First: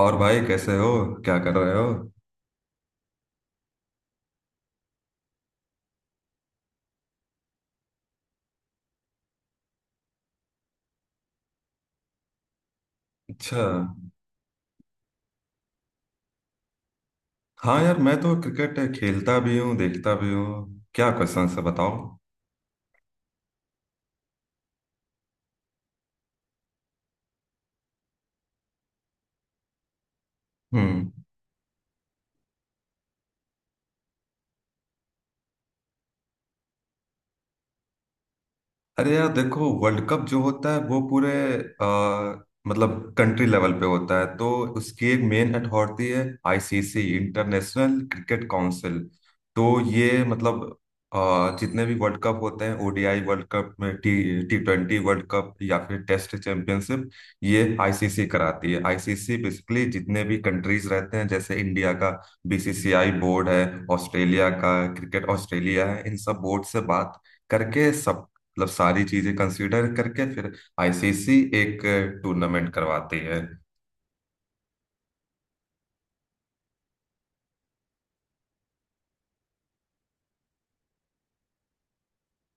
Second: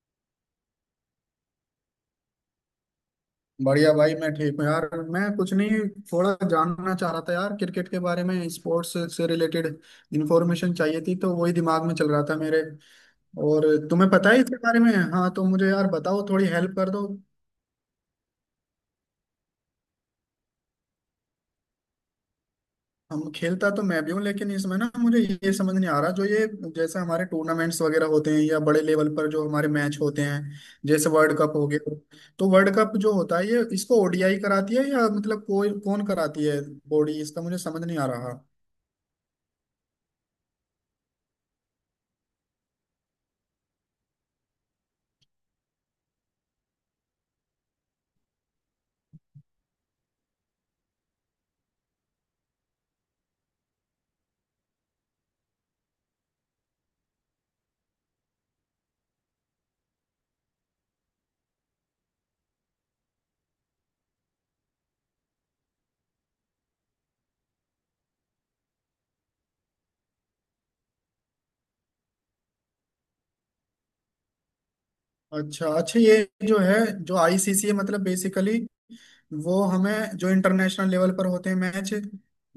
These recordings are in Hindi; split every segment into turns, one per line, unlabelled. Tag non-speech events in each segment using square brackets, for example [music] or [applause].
और भाई कैसे हो? क्या कर रहे हो?
बढ़िया भाई मैं ठीक हूँ यार। मैं कुछ नहीं, थोड़ा जानना चाह रहा था यार क्रिकेट के बारे में। स्पोर्ट्स से रिलेटेड इंफॉर्मेशन चाहिए थी, तो वही दिमाग में चल रहा था मेरे।
अच्छा।
और तुम्हें पता है इसके बारे में। हाँ, तो मुझे यार बताओ, थोड़ी हेल्प कर दो।
हाँ यार, मैं तो क्रिकेट खेलता भी हूँ, देखता भी हूँ। क्या क्वेश्चन है, बताओ।
हम, खेलता तो मैं भी हूँ लेकिन इसमें ना मुझे ये समझ नहीं आ रहा जो ये जैसे हमारे टूर्नामेंट्स वगैरह होते हैं या बड़े लेवल पर जो हमारे मैच होते हैं। जैसे
हम्म।
वर्ल्ड कप हो गया। तो वर्ल्ड कप जो होता है ये इसको ओडीआई कराती है या मतलब कोई कौन कराती है बॉडी, इसका मुझे समझ नहीं आ रहा।
अरे यार, देखो वर्ल्ड कप जो होता है वो पूरे मतलब कंट्री लेवल पे होता है। तो उसकी एक मेन अथॉरिटी है, आईसीसी, इंटरनेशनल क्रिकेट काउंसिल। तो ये मतलब जितने भी वर्ल्ड कप होते हैं, ओडीआई वर्ल्ड कप में T T twenty world cup या फिर टेस्ट चैंपियनशिप, ये आईसीसी कराती है। आईसीसी बेसिकली जितने भी कंट्रीज रहते हैं, जैसे इंडिया का बीसीसीआई बोर्ड है, ऑस्ट्रेलिया का क्रिकेट ऑस्ट्रेलिया है, इन सब बोर्ड से बात करके मतलब सारी चीजें कंसीडर करके फिर आईसीसी एक टूर्नामेंट करवाती है।
अच्छा अच्छा, ये जो है, जो आईसीसी मतलब बेसिकली वो हमें जो इंटरनेशनल लेवल पर होते हैं मैच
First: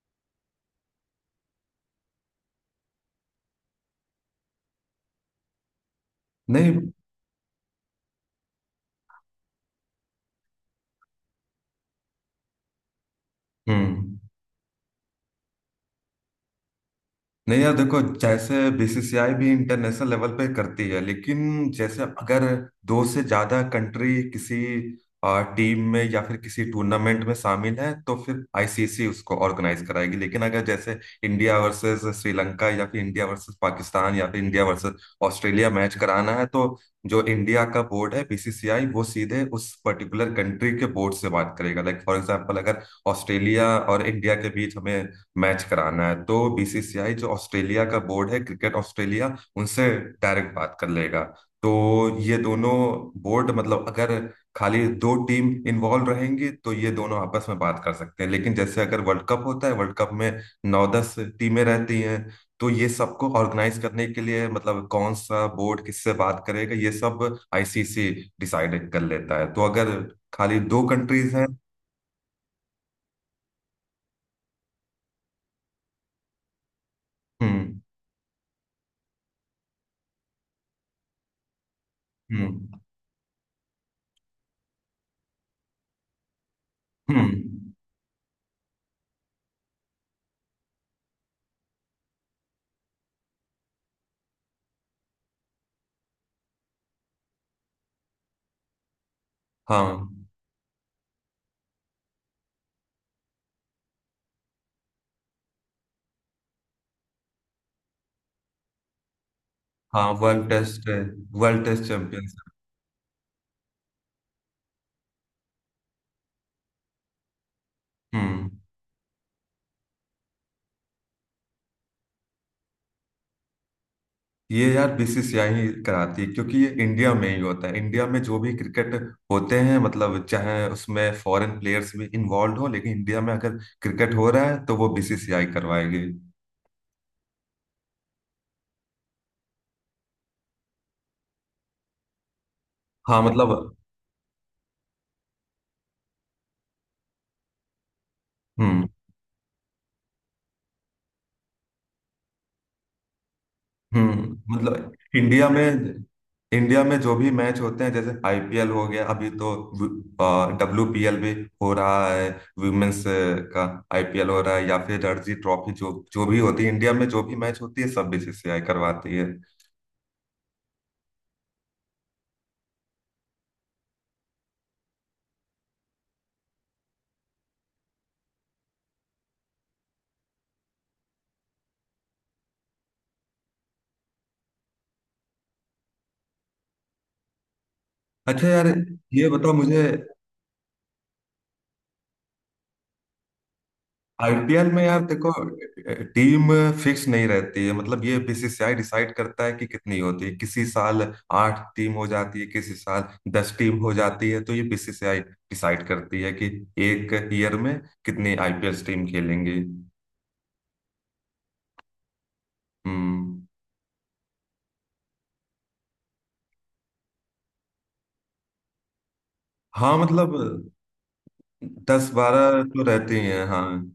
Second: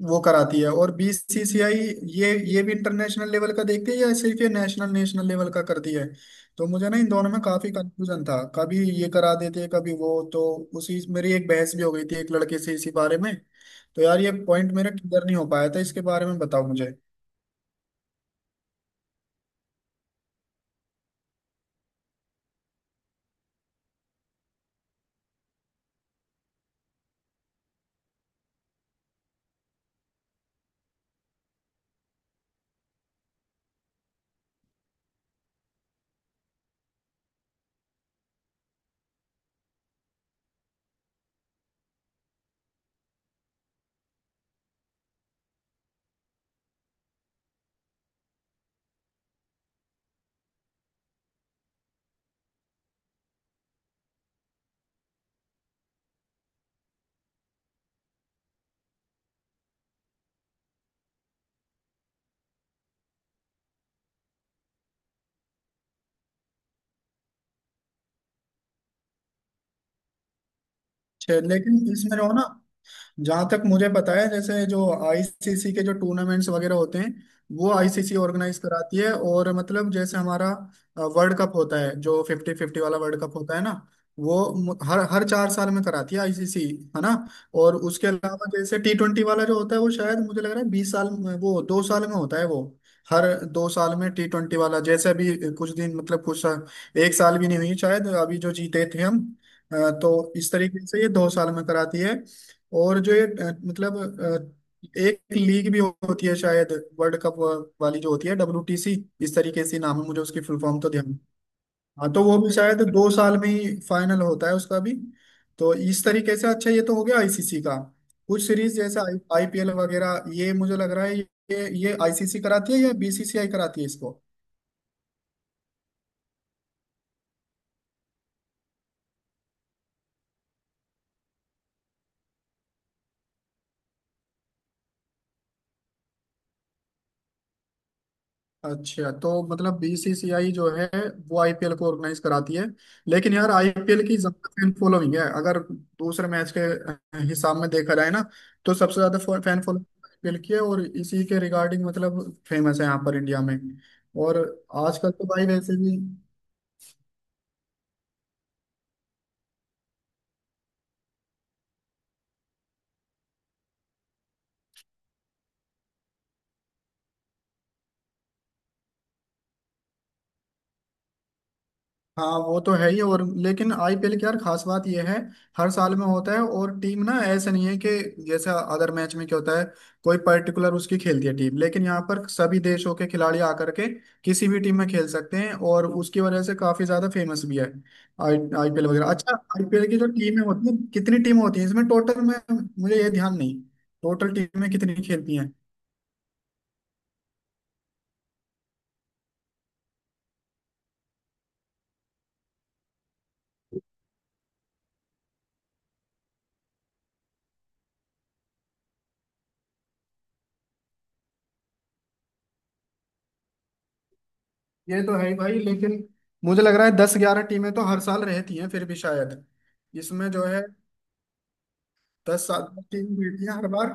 वो कराती है, और बीसीसीआई ये भी इंटरनेशनल लेवल का देखती है या सिर्फ ये नेशनल नेशनल लेवल का करती है। तो
नहीं।
मुझे ना इन दोनों में काफी कंफ्यूजन था, कभी ये करा देते हैं कभी वो, तो उसी मेरी एक बहस भी हो गई थी एक लड़के से इसी बारे में। तो
हम्म।
यार ये पॉइंट मेरा क्लियर नहीं हो पाया था, इसके बारे में बताओ मुझे।
नहीं यार देखो, जैसे बीसीसीआई भी इंटरनेशनल लेवल पे करती है, लेकिन जैसे अगर दो से ज्यादा कंट्री किसी टीम में या फिर किसी टूर्नामेंट में शामिल है तो फिर आईसीसी उसको ऑर्गेनाइज कराएगी। लेकिन अगर जैसे इंडिया वर्सेस श्रीलंका या फिर इंडिया वर्सेस पाकिस्तान या फिर इंडिया वर्सेस ऑस्ट्रेलिया मैच कराना है, तो जो इंडिया का बोर्ड है बीसीसीआई, वो सीधे उस पर्टिकुलर कंट्री के बोर्ड से बात करेगा। लाइक फॉर एग्जाम्पल, अगर ऑस्ट्रेलिया और इंडिया के बीच हमें मैच कराना है तो बीसीसीआई जो ऑस्ट्रेलिया का बोर्ड है क्रिकेट ऑस्ट्रेलिया, उनसे डायरेक्ट बात कर लेगा। तो ये दोनों बोर्ड मतलब अगर खाली दो टीम इन्वॉल्व रहेंगी तो ये दोनों आपस में बात कर सकते हैं। लेकिन जैसे अगर वर्ल्ड कप होता है, वर्ल्ड कप में नौ दस टीमें रहती हैं, तो ये सबको ऑर्गेनाइज करने के लिए मतलब कौन सा बोर्ड किससे बात करेगा ये सब आईसीसी डिसाइड कर लेता है। तो अगर खाली दो कंट्रीज हैं।
लेकिन इसमें रहो ना, जहां तक मुझे पता है जैसे जो आईसीसी के जो टूर्नामेंट्स वगैरह होते हैं वो
हम्म।
आईसीसी ऑर्गेनाइज कराती है। और मतलब जैसे हमारा वर्ल्ड कप होता है जो फिफ्टी
हम्म।
फिफ्टी वाला वर्ल्ड कप होता है ना, वो हर हर 4 साल में कराती है आईसीसी, है ना।
हम्म।
और उसके अलावा जैसे T20 वाला जो होता है वो शायद मुझे लग रहा है वो 2 साल में होता है। वो हर 2 साल में T20 वाला, जैसे अभी कुछ दिन मतलब कुछ, एक साल भी नहीं हुई शायद अभी जो जीते थे हम। अ,
हाँ,
तो इस तरीके से ये 2 साल में कराती है। और जो ये मतलब एक लीग भी होती है शायद वर्ल्ड कप वाली जो होती है, डब्ल्यूटीसी इस तरीके से नाम है,
हाँ।
मुझे उसकी फुल फॉर्म तो ध्यान।
वर्ल्ड टेस्ट
हाँ, तो वो
चैंपियनशिप।
भी शायद 2 साल में ही फाइनल होता है उसका भी। तो इस तरीके से अच्छा, ये तो हो गया आईसीसी का। कुछ
हम्म।
सीरीज जैसा आईपीएल वगैरह, ये मुझे लग रहा है ये आईसीसी कराती है या बीसीसीआई कराती है इसको।
ये यार बीसीसीआई ही कराती है, क्योंकि ये इंडिया में ही होता है। इंडिया में जो भी क्रिकेट होते हैं, मतलब चाहे उसमें फॉरेन प्लेयर्स भी इन्वॉल्व हो लेकिन इंडिया में अगर क्रिकेट हो रहा है तो वो बीसीसीआई करवाएगी।
अच्छा, तो मतलब बीसीसीआई जो है वो आईपीएल को ऑर्गेनाइज कराती है।
हाँ
लेकिन यार
मतलब।
आईपीएल की ज्यादा फैन फॉलोइंग है अगर दूसरे मैच के हिसाब में देखा जाए ना। तो
हम्म।
सबसे ज्यादा फैन फॉलोइंग आईपीएल की है, और इसी के रिगार्डिंग मतलब फेमस है यहाँ पर इंडिया में।
हम्म।
और
मतलब
आजकल तो भाई
इंडिया में
वैसे भी,
इंडिया में जो भी मैच होते हैं जैसे आईपीएल हो गया, अभी तो डब्ल्यूपीएल भी हो रहा है, वुमेन्स का आईपीएल हो रहा है, या फिर रणजी ट्रॉफी, जो जो भी होती है इंडिया में, जो भी मैच होती है सब बीसीसीआई करवाती है।
हाँ वो तो है ही। और लेकिन आईपीएल की यार खास बात यह है हर साल में होता है। और टीम ना ऐसे नहीं है कि जैसे अदर मैच में क्या होता है कोई पर्टिकुलर उसकी खेलती है टीम, लेकिन यहाँ पर सभी देशों के खिलाड़ी आकर के किसी भी टीम में खेल सकते हैं और उसकी वजह से काफी ज्यादा फेमस भी है आई
अच्छा यार,
आईपीएल वगैरह।
ये
अच्छा,
बताओ मुझे।
आईपीएल की जो टीमें होती हैं कितनी टीम होती हैं इसमें टोटल में, मुझे ये ध्यान नहीं टोटल
आईपीएल
टीमें
में यार
कितनी
देखो,
खेलती हैं।
टीम फिक्स नहीं रहती है, मतलब ये बीसीसीआई डिसाइड करता है कि कितनी होती है। किसी साल आठ टीम हो जाती है, किसी साल दस टीम हो जाती है। तो ये बीसीसीआई डिसाइड करती है कि एक ईयर में कितनी आईपीएल टीम खेलेंगी। हम्म।
ये तो है ही भाई, लेकिन मुझे लग रहा है 10-11 टीमें तो हर साल रहती हैं फिर भी शायद।
हाँ
इसमें
मतलब
जो है
दस
दस
बारह
साल
तो
में टीम
रहती हैं,
जीती है
हाँ।
हर बार।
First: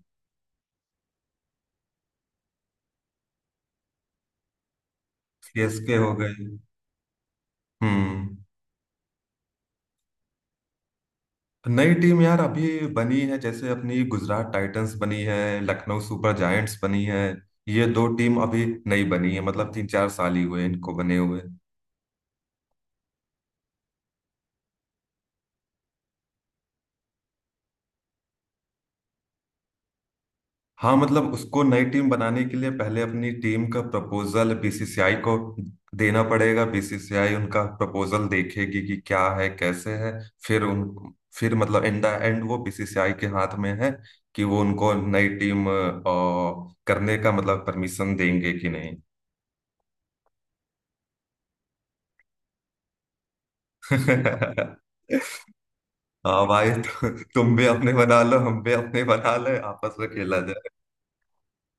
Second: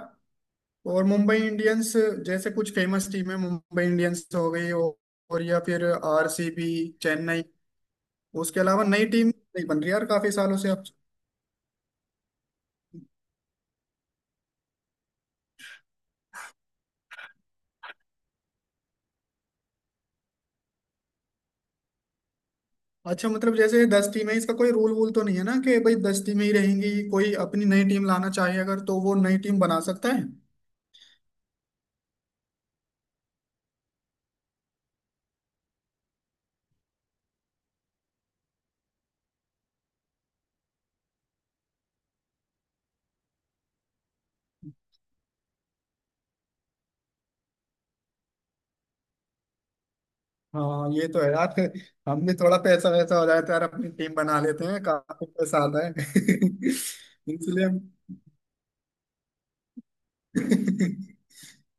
और मुंबई इंडियंस जैसे कुछ फेमस टीम है, मुंबई इंडियंस हो गई और या फिर
सीएसके हो गई।
आरसीबी, चेन्नई।
हम्म।
उसके अलावा नई टीम नहीं बन रही यार काफी सालों से अब।
नई टीम यार अभी बनी है, जैसे अपनी गुजरात टाइटंस बनी है, लखनऊ सुपर जायंट्स बनी है। ये दो टीम अभी नई बनी है, मतलब 3-4 साल ही हुए इनको बने हुए।
अच्छा मतलब जैसे 10 टीम है, इसका कोई रूल वूल तो नहीं है ना कि भाई 10 टीमें ही रहेंगी, कोई अपनी नई टीम लाना चाहे अगर तो वो नई टीम बना सकता है।
हाँ मतलब उसको नई टीम बनाने के लिए पहले अपनी टीम का प्रपोजल बीसीसीआई को देना पड़ेगा, बीसीसीआई उनका प्रपोजल देखेगी कि क्या है कैसे है। फिर उन फिर मतलब एंड एंड वो बीसीसीआई के हाथ में है कि वो उनको नई टीम करने का मतलब परमिशन देंगे कि नहीं।
हाँ ये तो है यार, हम भी थोड़ा पैसा वैसा हो जाता है यार अपनी टीम बना लेते हैं, काफी
[laughs]
पैसा आता है।
हाँ भाई। [laughs]
[laughs]
तुम भी
इसलिए हम-
अपने बना लो, हम भी अपने बना ले, आपस में खेला जाएगा।
[laughs]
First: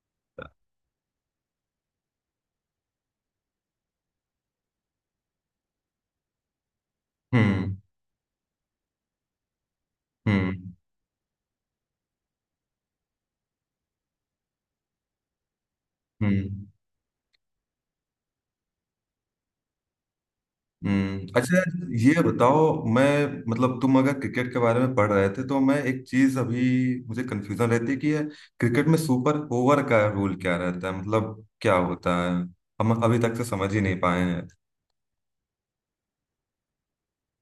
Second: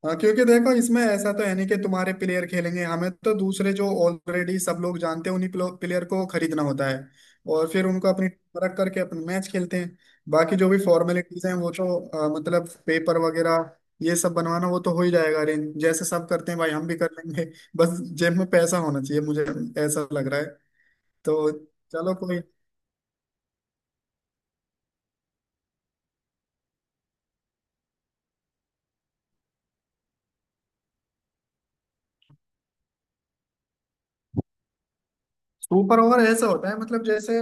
हाँ क्योंकि देखो इसमें ऐसा तो है नहीं कि तुम्हारे प्लेयर खेलेंगे, हमें तो दूसरे जो ऑलरेडी सब लोग जानते हैं उन्हीं प्लेयर को खरीदना होता है और
हम्म।
फिर उनको अपनी टीम रख करके अपने मैच खेलते हैं। बाकी जो
हम्म।
भी फॉर्मेलिटीज हैं वो तो मतलब पेपर वगैरह ये सब बनवाना, वो तो हो ही जाएगा अरेंज, जैसे सब करते हैं
हम्म।
भाई हम भी कर लेंगे। [laughs] बस जेब में पैसा होना चाहिए, मुझे ऐसा लग रहा है।
हम्म।
तो
अच्छा
चलो
ये
कोई।
बताओ, मैं मतलब तुम अगर क्रिकेट के बारे में पढ़ रहे थे तो मैं एक चीज अभी, मुझे कंफ्यूजन रहती है कि ये क्रिकेट में सुपर ओवर का रूल क्या रहता है, मतलब क्या होता है, हम अभी तक तो समझ ही नहीं पाए हैं।
सुपर ओवर ऐसा होता है मतलब जैसे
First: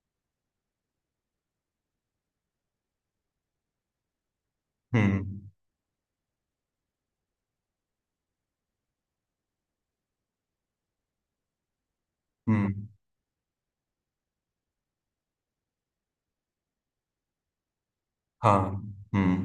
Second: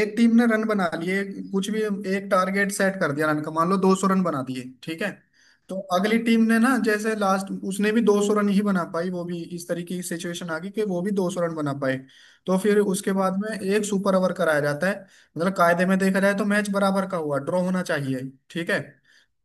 एक टीम ने रन बना लिए कुछ भी, एक टारगेट सेट कर दिया रन का, मान लो 200 रन बना दिए, ठीक है।
हम्म।
तो अगली टीम ने ना जैसे लास्ट उसने भी 200 रन ही बना पाई, वो भी इस तरीके की सिचुएशन आ गई कि वो भी 200 रन बना पाए। तो फिर
हम्म।
उसके बाद में एक सुपर ओवर कराया जाता है। मतलब कायदे में देखा जाए तो मैच बराबर का हुआ, ड्रॉ होना चाहिए,
हाँ।
ठीक है।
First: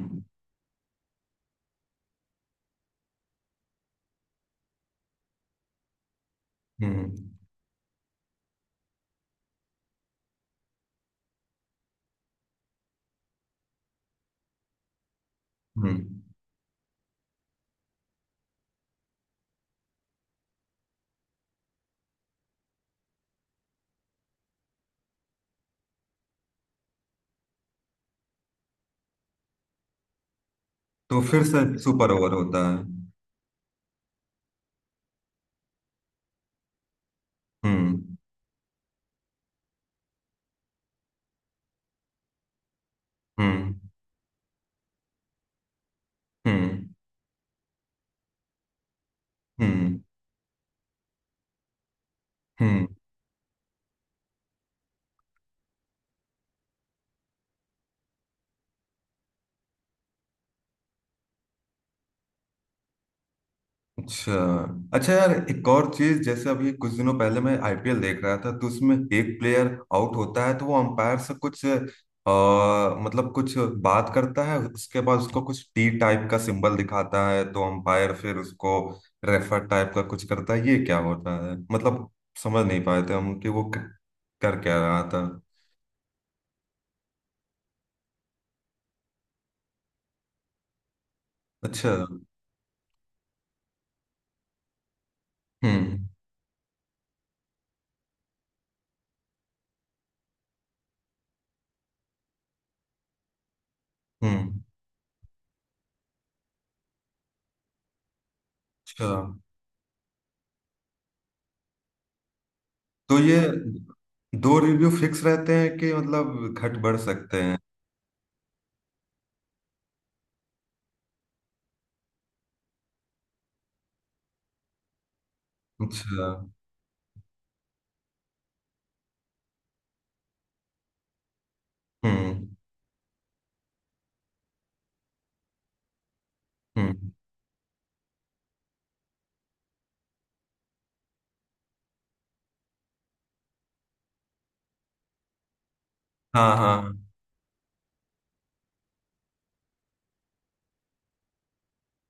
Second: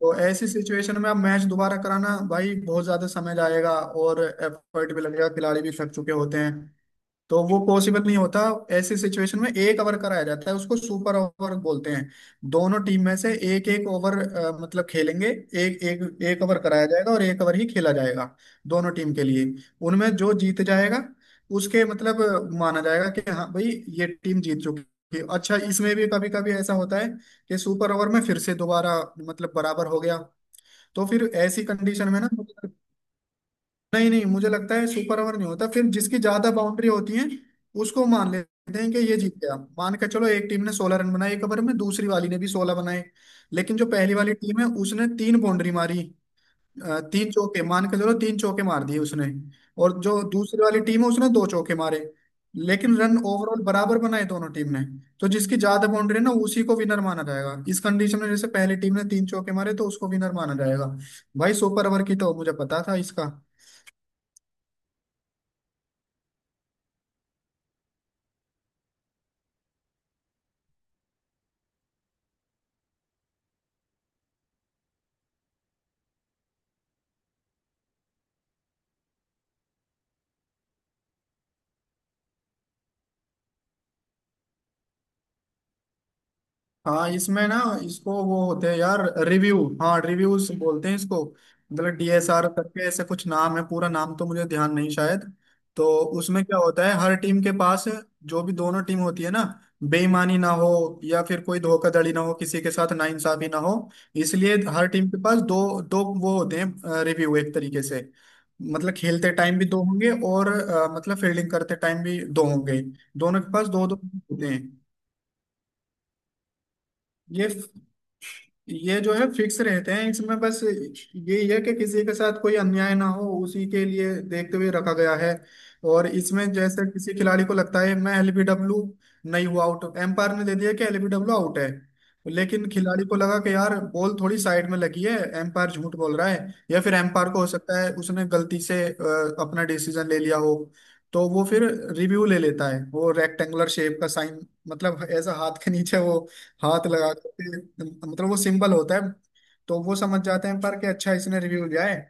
तो ऐसी सिचुएशन में अब मैच दोबारा कराना भाई बहुत ज्यादा समय जाएगा और एफर्ट भी लगेगा, खिलाड़ी भी थक चुके होते हैं,
हम्म।
तो वो पॉसिबल नहीं होता। ऐसी सिचुएशन में एक ओवर कराया जाता है, उसको सुपर ओवर बोलते हैं। दोनों टीम में से एक एक ओवर मतलब खेलेंगे, एक
हम्म।
एक एक ओवर कराया जाएगा और एक ओवर ही खेला जाएगा दोनों टीम के लिए। उनमें जो जीत जाएगा उसके मतलब माना जाएगा कि हाँ भाई ये टीम जीत चुकी है। अच्छा इसमें भी कभी कभी ऐसा होता है कि सुपर ओवर में फिर से दोबारा मतलब बराबर हो गया, तो
तो
फिर
फिर से
ऐसी कंडीशन
सुपर
में ना,
ओवर होता है?
नहीं नहीं, मुझे लगता है सुपर ओवर नहीं होता फिर, जिसकी ज्यादा बाउंड्री होती है उसको
हम्म।
मान लेते हैं कि ये जीत गया। मान के चलो एक टीम ने 16 रन बनाए एक ओवर में, दूसरी वाली ने भी 16 बनाए, लेकिन
हम्म।
जो पहली वाली टीम है उसने 3 बाउंड्री मारी,
हम्म।
3 चौके मान के चलो 3 चौके मार दिए उसने। और
हम्म।
जो दूसरी वाली टीम है उसने 2 चौके मारे,
हम्म।
लेकिन रन ओवरऑल बराबर बनाए दोनों टीम ने। तो जिसकी ज्यादा बाउंड्री है ना उसी को विनर माना जाएगा इस कंडीशन में, जैसे पहली टीम ने 3 चौके मारे तो उसको विनर माना जाएगा। भाई सुपर ओवर की तो मुझे पता था इसका।
अच्छा। अच्छा यार, एक और चीज, जैसे अभी कुछ दिनों पहले मैं आईपीएल देख रहा था तो उसमें एक प्लेयर आउट होता है तो वो अंपायर से कुछ मतलब कुछ बात करता है, उसके बाद उसको कुछ टी टाइप का सिंबल दिखाता है, तो अंपायर फिर उसको रेफर टाइप का कुछ करता है। ये क्या होता है, मतलब समझ नहीं पाए थे हम कि वो कर क्या रहा था।
हाँ, इसमें ना इसको वो होते हैं यार, रिव्यू, हाँ, रिव्यूज बोलते हैं इसको।
अच्छा।
मतलब डीएसआर करके ऐसे कुछ नाम है, पूरा नाम तो मुझे ध्यान नहीं शायद। तो
हम्म।
उसमें क्या होता है, हर टीम के पास, जो भी दोनों टीम होती है ना, बेईमानी ना हो या फिर कोई धोखाधड़ी ना हो किसी के साथ, नाइंसाफी ना हो, इसलिए
हम्म।
हर टीम के पास दो दो वो होते हैं रिव्यू एक तरीके से। मतलब
अच्छा,
खेलते टाइम भी दो होंगे और मतलब फील्डिंग करते टाइम भी दो होंगे,
तो ये
दोनों के पास दो दो होते
दो
हैं।
रिव्यू फिक्स रहते हैं कि मतलब घट बढ़ सकते
ये
हैं?
ये जो है फिक्स रहते हैं, इसमें बस यही है कि किसी के साथ कोई अन्याय ना हो, उसी के लिए देखते हुए रखा गया है। और
अच्छा।
इसमें जैसे किसी खिलाड़ी को लगता है मैं एलबीडब्ल्यू नहीं हुआ आउट, एम्पायर ने दे दिया कि एलबीडब्ल्यू आउट है,
हम्म।
लेकिन खिलाड़ी को लगा कि यार बॉल थोड़ी साइड में लगी है एम्पायर झूठ बोल रहा है, या फिर
हम्म।
एम्पायर को हो सकता है उसने गलती से अपना डिसीजन ले लिया हो। तो वो फिर रिव्यू ले लेता है, वो रेक्टेंगुलर शेप का साइन मतलब ऐसा हाथ के नीचे वो
हाँ,
हाथ
हाँ।
लगा करके, मतलब वो सिंबल होता है। तो वो समझ जाते हैं पर कि अच्छा इसने रिव्यू दिया है,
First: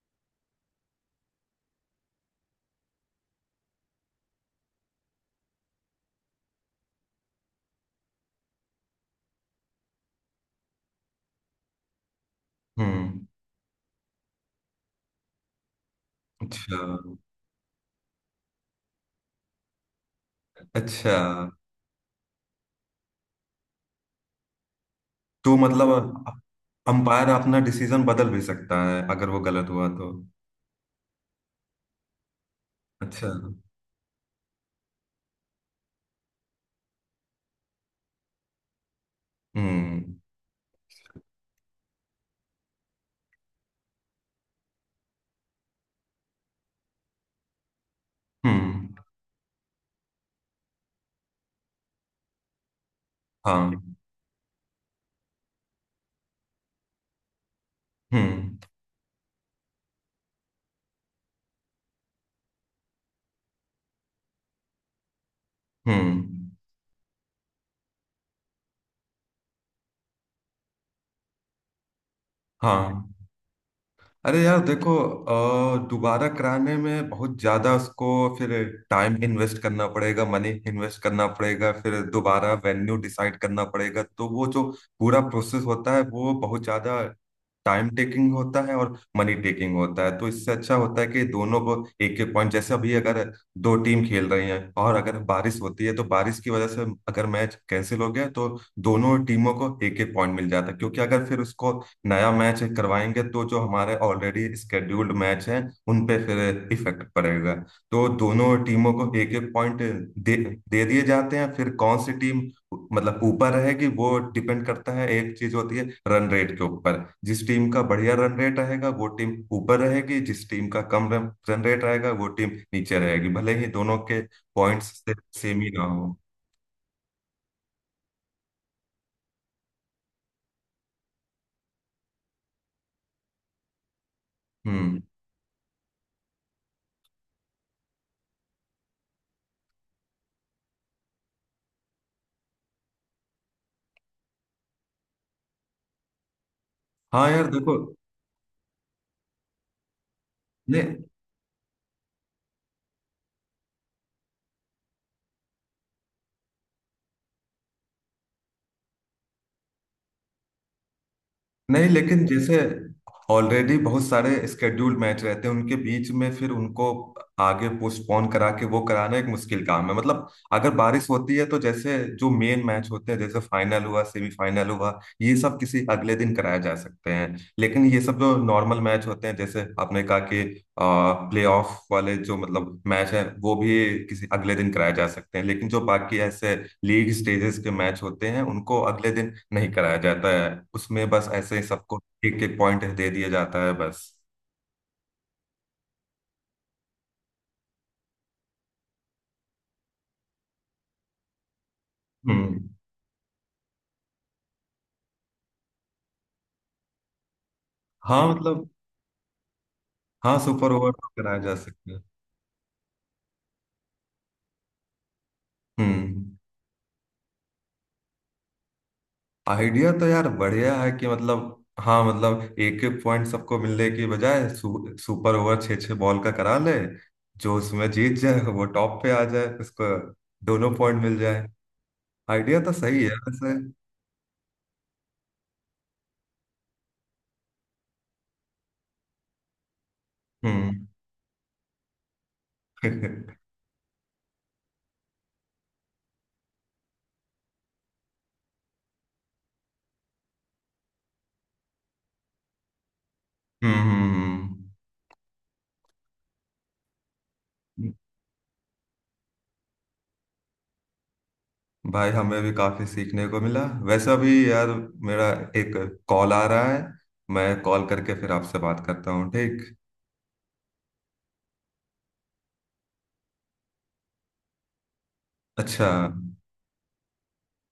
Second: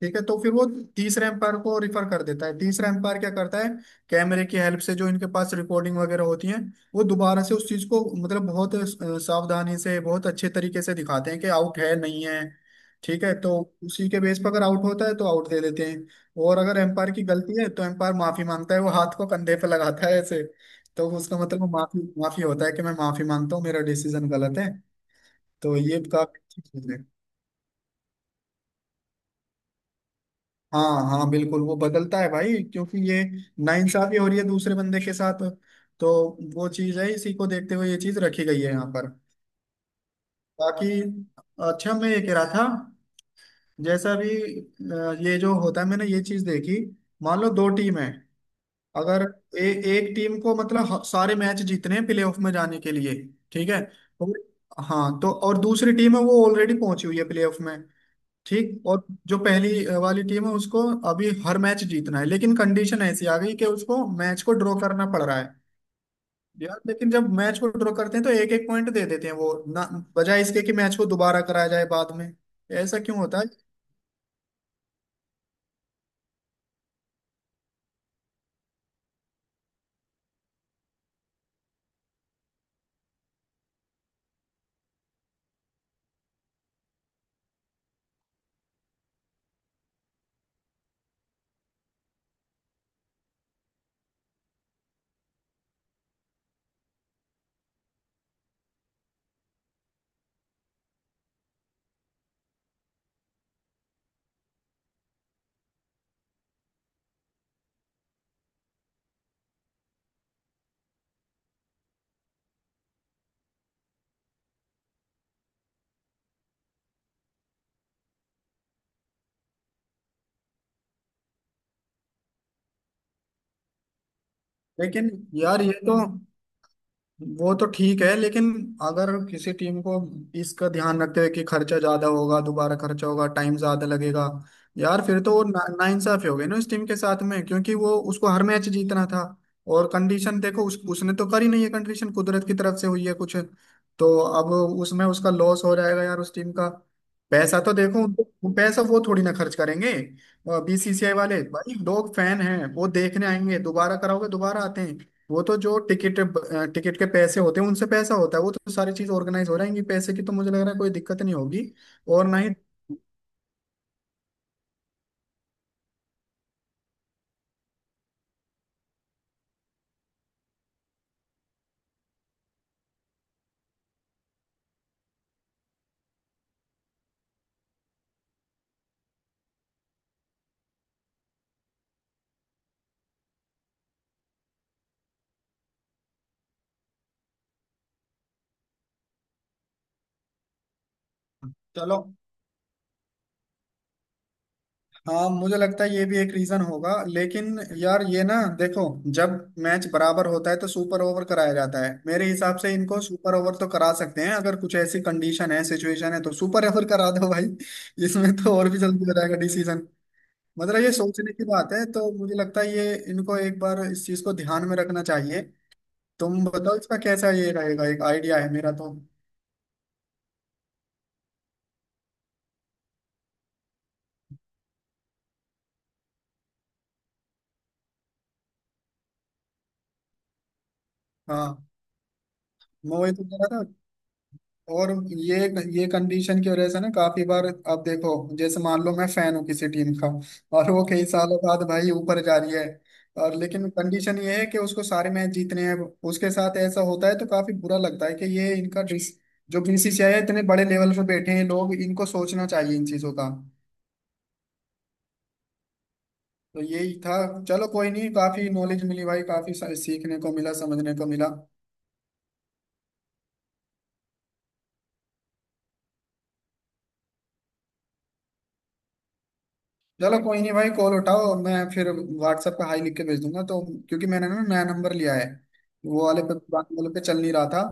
ठीक है। तो फिर वो तीस एम्पायर को रिफर कर देता है। तीसरा एम्पायर क्या करता है, कैमरे की हेल्प से जो इनके पास रिकॉर्डिंग वगैरह होती है वो दोबारा से उस चीज को मतलब बहुत सावधानी से बहुत अच्छे तरीके से दिखाते हैं कि आउट है नहीं है, ठीक
हम्म।
है। तो उसी के बेस पर अगर आउट होता है तो आउट दे देते हैं, और
अच्छा।
अगर एम्पायर की गलती है तो एम्पायर माफी मांगता है, वो हाथ को कंधे पे लगाता है ऐसे। तो
अच्छा
उसका मतलब वो माफी माफी होता है कि मैं माफी मांगता हूँ मेरा डिसीजन गलत है।
तो
तो
मतलब
ये काफी अच्छी चीज है।
अंपायर अपना डिसीजन बदल भी सकता है अगर वो गलत हुआ तो।
हाँ हाँ बिल्कुल, वो बदलता है भाई क्योंकि ये
अच्छा।
नाइंसाफी हो रही है दूसरे बंदे के साथ, तो वो चीज है, इसी को देखते हुए ये चीज रखी गई है यहाँ पर।
हम्म।
बाकी अच्छा, मैं ये कह रहा था जैसा भी ये जो होता है मैंने ये चीज देखी। मान लो दो टीम है,
हम्म।
अगर एक टीम को मतलब सारे मैच जीतने हैं प्लेऑफ में जाने के लिए, ठीक
हाँ।
है। और, हाँ, तो और दूसरी टीम है वो ऑलरेडी पहुंची हुई है प्लेऑफ में,
हम्म।
ठीक। और जो पहली वाली टीम है उसको अभी हर मैच जीतना है, लेकिन कंडीशन ऐसी आ गई कि उसको मैच को ड्रॉ करना पड़ रहा है।
हम्म।
यार लेकिन जब मैच को ड्रॉ करते हैं तो एक एक पॉइंट दे देते हैं वो ना, बजाय इसके कि मैच को दोबारा कराया जाए बाद में।
हाँ।
ऐसा क्यों होता है।
अरे यार देखो, दोबारा कराने में बहुत ज्यादा उसको फिर टाइम इन्वेस्ट करना पड़ेगा, मनी इन्वेस्ट करना पड़ेगा, फिर दोबारा वेन्यू डिसाइड करना पड़ेगा, तो वो जो पूरा प्रोसेस होता है वो बहुत ज्यादा टाइम टेकिंग होता है और मनी टेकिंग होता है। तो इससे अच्छा होता है कि दोनों को एक एक पॉइंट, जैसे अभी अगर दो टीम खेल रही हैं और अगर बारिश होती है तो बारिश की वजह से अगर मैच कैंसिल हो गया तो दोनों टीमों को एक एक पॉइंट मिल जाता है, क्योंकि अगर फिर उसको नया मैच करवाएंगे तो जो हमारे ऑलरेडी स्केड्यूल्ड मैच हैं उन पे फिर इफेक्ट पड़ेगा। तो दोनों टीमों को एक एक पॉइंट दे दे दिए जाते हैं। फिर कौन सी टीम मतलब ऊपर रहेगी वो डिपेंड करता है, एक चीज होती है रन रेट के ऊपर, जिस टीम का बढ़िया रन रेट रहेगा वो टीम ऊपर रहेगी, जिस टीम का कम रन रेट रहेगा वो टीम नीचे रहेगी, भले ही दोनों के पॉइंट्स
लेकिन
से सेम
यार
ही
ये
ना
तो,
हो।
वो तो ठीक है, लेकिन अगर किसी टीम को इसका ध्यान रखते हुए कि खर्चा ज्यादा होगा दोबारा खर्चा होगा टाइम ज्यादा लगेगा,
हम्म।
यार फिर तो वो नाइंसाफी हो गई ना इस टीम के साथ में, क्योंकि वो उसको हर मैच जीतना था। और कंडीशन देखो उसने तो करी नहीं है, कंडीशन कुदरत की तरफ से हुई है कुछ, तो अब उसमें उसका लॉस हो जाएगा यार उस टीम का।
हाँ यार
पैसा तो
देखो।
देखो उनको, पैसा वो थोड़ी ना खर्च करेंगे
नहीं,
बीसीसीआई वाले, भाई लोग फैन हैं वो देखने आएंगे, दोबारा कराओगे दोबारा आते हैं। वो तो जो टिकट टिकट के पैसे होते हैं उनसे पैसा होता है, वो तो सारी चीज ऑर्गेनाइज हो रहेंगी, पैसे की तो मुझे लग रहा है कोई दिक्कत नहीं होगी।
नहीं, लेकिन
और ना ही,
जैसे ऑलरेडी बहुत सारे स्केड्यूल मैच रहते हैं उनके बीच में, फिर उनको आगे पोस्टपोन करा के वो कराना एक मुश्किल काम है। मतलब अगर बारिश होती है तो जैसे जो मेन मैच होते हैं जैसे फाइनल हुआ, सेमीफाइनल हुआ, ये सब किसी अगले दिन कराए जा सकते हैं, लेकिन ये सब जो नॉर्मल मैच होते हैं, जैसे आपने कहा कि प्ले ऑफ वाले जो मतलब मैच है वो भी किसी अगले दिन कराए जा सकते हैं, लेकिन जो बाकी ऐसे लीग स्टेजेस के मैच होते हैं उनको अगले दिन नहीं कराया जाता है। उसमें बस ऐसे ही
चलो।
सबको एक एक पॉइंट दे दिया जाता है बस।
हाँ मुझे लगता है ये भी एक रीजन होगा, लेकिन यार ये ना देखो, जब मैच बराबर होता है तो सुपर ओवर कराया जाता है, मेरे हिसाब
हम्म।
से इनको सुपर ओवर तो करा सकते हैं, अगर कुछ ऐसी कंडीशन है सिचुएशन है तो सुपर ओवर करा दो भाई। [laughs]
हाँ
इसमें तो
मतलब
और भी जल्दी हो जाएगा डिसीजन।
हाँ, सुपर
मतलब
ओवर
ये
तो
सोचने
कराया
की
जा
बात है,
सकता है।
तो मुझे लगता है ये इनको एक बार इस चीज को ध्यान में रखना चाहिए।
हम्म।
तुम बताओ इसका कैसा ये रहेगा, एक आइडिया है मेरा तो।
आइडिया तो यार बढ़िया है कि मतलब, हाँ मतलब एक एक पॉइंट सबको मिलने की बजाय सुपर ओवर छः छः बॉल का करा ले, जो उसमें जीत जाए वो टॉप पे आ जाए, उसको दोनों पॉइंट मिल जाए।
हाँ,
आइडिया तो
मैं
सही
वही
है
तो कह
वैसे।
रहा था। और ये कंडीशन की वजह से ना काफी बार, अब देखो जैसे मान लो मैं फैन हूँ किसी टीम का और वो
हम्म।
कई सालों बाद भाई ऊपर जा रही है। और
[laughs]
लेकिन कंडीशन ये है कि उसको सारे मैच जीतने हैं, उसके साथ ऐसा होता है तो काफी बुरा लगता है कि ये इनका जो बीसीसीआई है इतने बड़े लेवल पे बैठे हैं लोग, इनको सोचना चाहिए इन चीजों का।
हम्म। हम्म।
तो यही था। चलो कोई
हम्म।
नहीं, काफी नॉलेज मिली भाई, काफी सीखने को मिला समझने को मिला।
भाई हमें भी काफी सीखने को मिला। वैसा भी यार मेरा एक कॉल आ रहा है, मैं कॉल करके फिर आपसे बात करता हूँ, ठीक?
चलो कोई नहीं भाई, कॉल उठाओ, मैं फिर व्हाट्सएप पे हाई लिख के भेज दूंगा तो, क्योंकि मैंने ना नया नंबर लिया है,
अच्छा।
वो वाले
हम्म।
पे पुराने वाले पे चल नहीं रहा था।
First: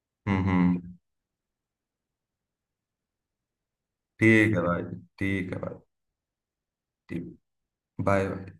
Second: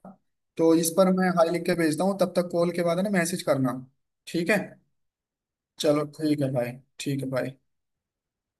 तो इस
हम्म।
पर मैं हाई लिख के भेजता हूँ, तब तक कॉल के बाद है ना मैसेज करना। ठीक
ठीक
है।
है भाई। ठीक है भाई।
चलो ठीक है भाई। ठीक है
ठीक।
भाई।
Bye bye.